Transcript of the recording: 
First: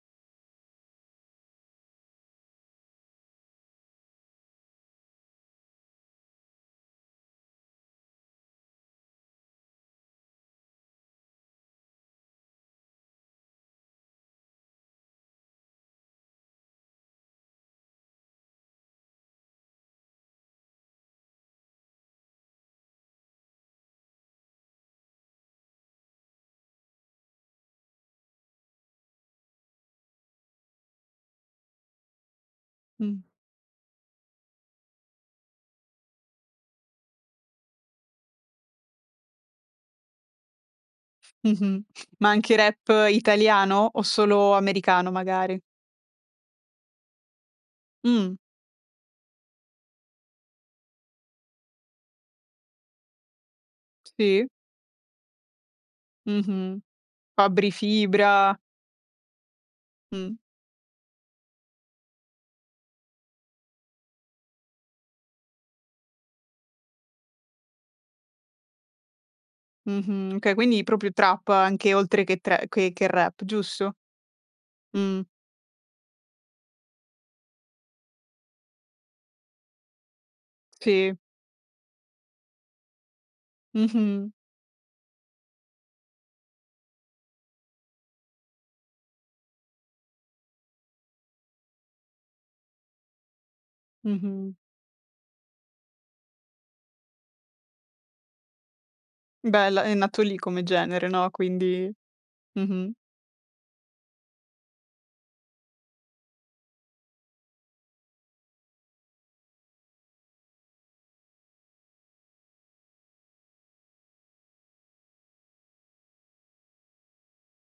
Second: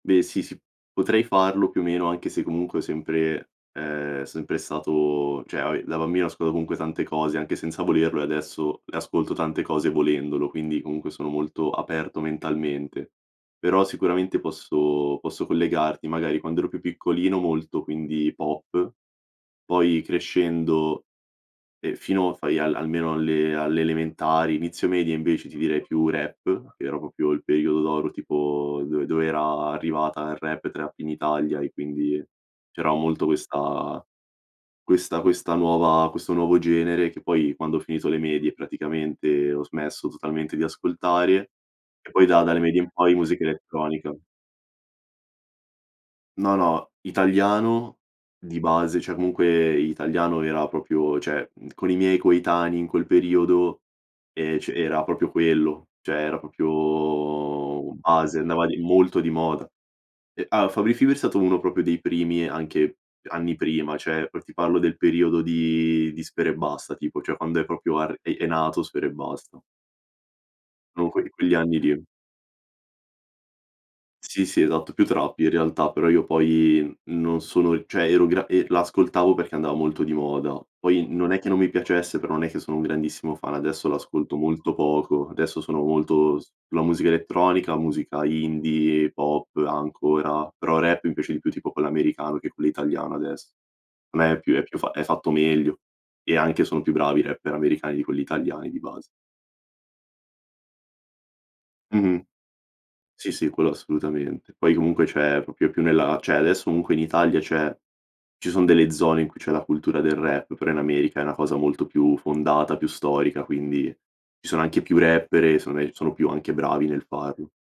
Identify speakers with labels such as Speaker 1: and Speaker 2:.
Speaker 1: Beh sì, sì. Potrei farlo più o meno, anche se comunque ho sempre è sempre stato cioè vabbè, da bambino ascola comunque tante cose anche senza volerlo e adesso le ascolto tante cose volendolo, quindi comunque sono molto aperto mentalmente. Però sicuramente posso posso collegarti magari quando ero più piccolino molto, quindi, pop. Poi crescendo, e fino a fai al almeno alle alle elementari, inizio medie invece ti direi più rap, che era proprio il periodo d'oro tipo do dove era arrivata il rap e trap in Italia e quindi c'era
Speaker 2: Mh.
Speaker 1: molto questa questa questa nuova questo nuovo genere, che poi quando ho finito le medie praticamente ho smesso totalmente di ascoltare.
Speaker 2: Mh-mh.
Speaker 1: E poi
Speaker 2: Ma
Speaker 1: da
Speaker 2: anche
Speaker 1: dalle medie in
Speaker 2: rap
Speaker 1: poi musica
Speaker 2: italiano o
Speaker 1: elettronica.
Speaker 2: solo americano magari?
Speaker 1: No, no, italiano
Speaker 2: Mh.
Speaker 1: di base, cioè comunque italiano era proprio cioè, mhmm, con i miei coetanei in quel periodo,
Speaker 2: Sì.
Speaker 1: ehm, c era proprio quello, cioè era
Speaker 2: Mh-mh. Fabri
Speaker 1: proprio base,
Speaker 2: Fibra.
Speaker 1: andava di molto di moda.
Speaker 2: Mh.
Speaker 1: E ah, Fabri Fibra è stato uno proprio dei primi anche anni prima, cioè per ti parlo del periodo di di Sfera Ebbasta tipo, cioè quando è proprio arr è è nato Sfera Ebbasta
Speaker 2: Mh-mh. Okay, quindi
Speaker 1: no
Speaker 2: proprio
Speaker 1: que
Speaker 2: trap
Speaker 1: quegli anni
Speaker 2: anche
Speaker 1: lì.
Speaker 2: oltre che tre che che rap, giusto?
Speaker 1: Sì sì, esatto, più
Speaker 2: Mh.
Speaker 1: trap in realtà, però io poi non sono e cioè ero gra e l'ascoltavo perché andava molto di moda. Poi
Speaker 2: Sì.
Speaker 1: non è che non mi piacesse, però non è che sono un grandissimo fan, adesso
Speaker 2: Mh-mh.
Speaker 1: l'ascolto molto poco. Adesso sono molto s la musica elettronica, musica indie, pop ancora, però rap mi piace di più tipo quello americano che quello italiano adess Meh, è
Speaker 2: Mh-mh.
Speaker 1: più è più fa è fatto meglio, e anche son più bravi rapper americani di quelli italiani di base.
Speaker 2: Bella, è nato lì come genere, no, quindi
Speaker 1: Mh-mh.
Speaker 2: Mh-mh.
Speaker 1: Sì, sì, quello assolutamente. Poi comunque cioè, è proprio più nella cioè adesso comunque in Italia c'è ci son delle zone in cui c'è la cultura del rap, però in America è una cosa molto più fondata, più storica, quindi. Ci sono anche più rapper e secondo me sono più anche bravi nel farlo.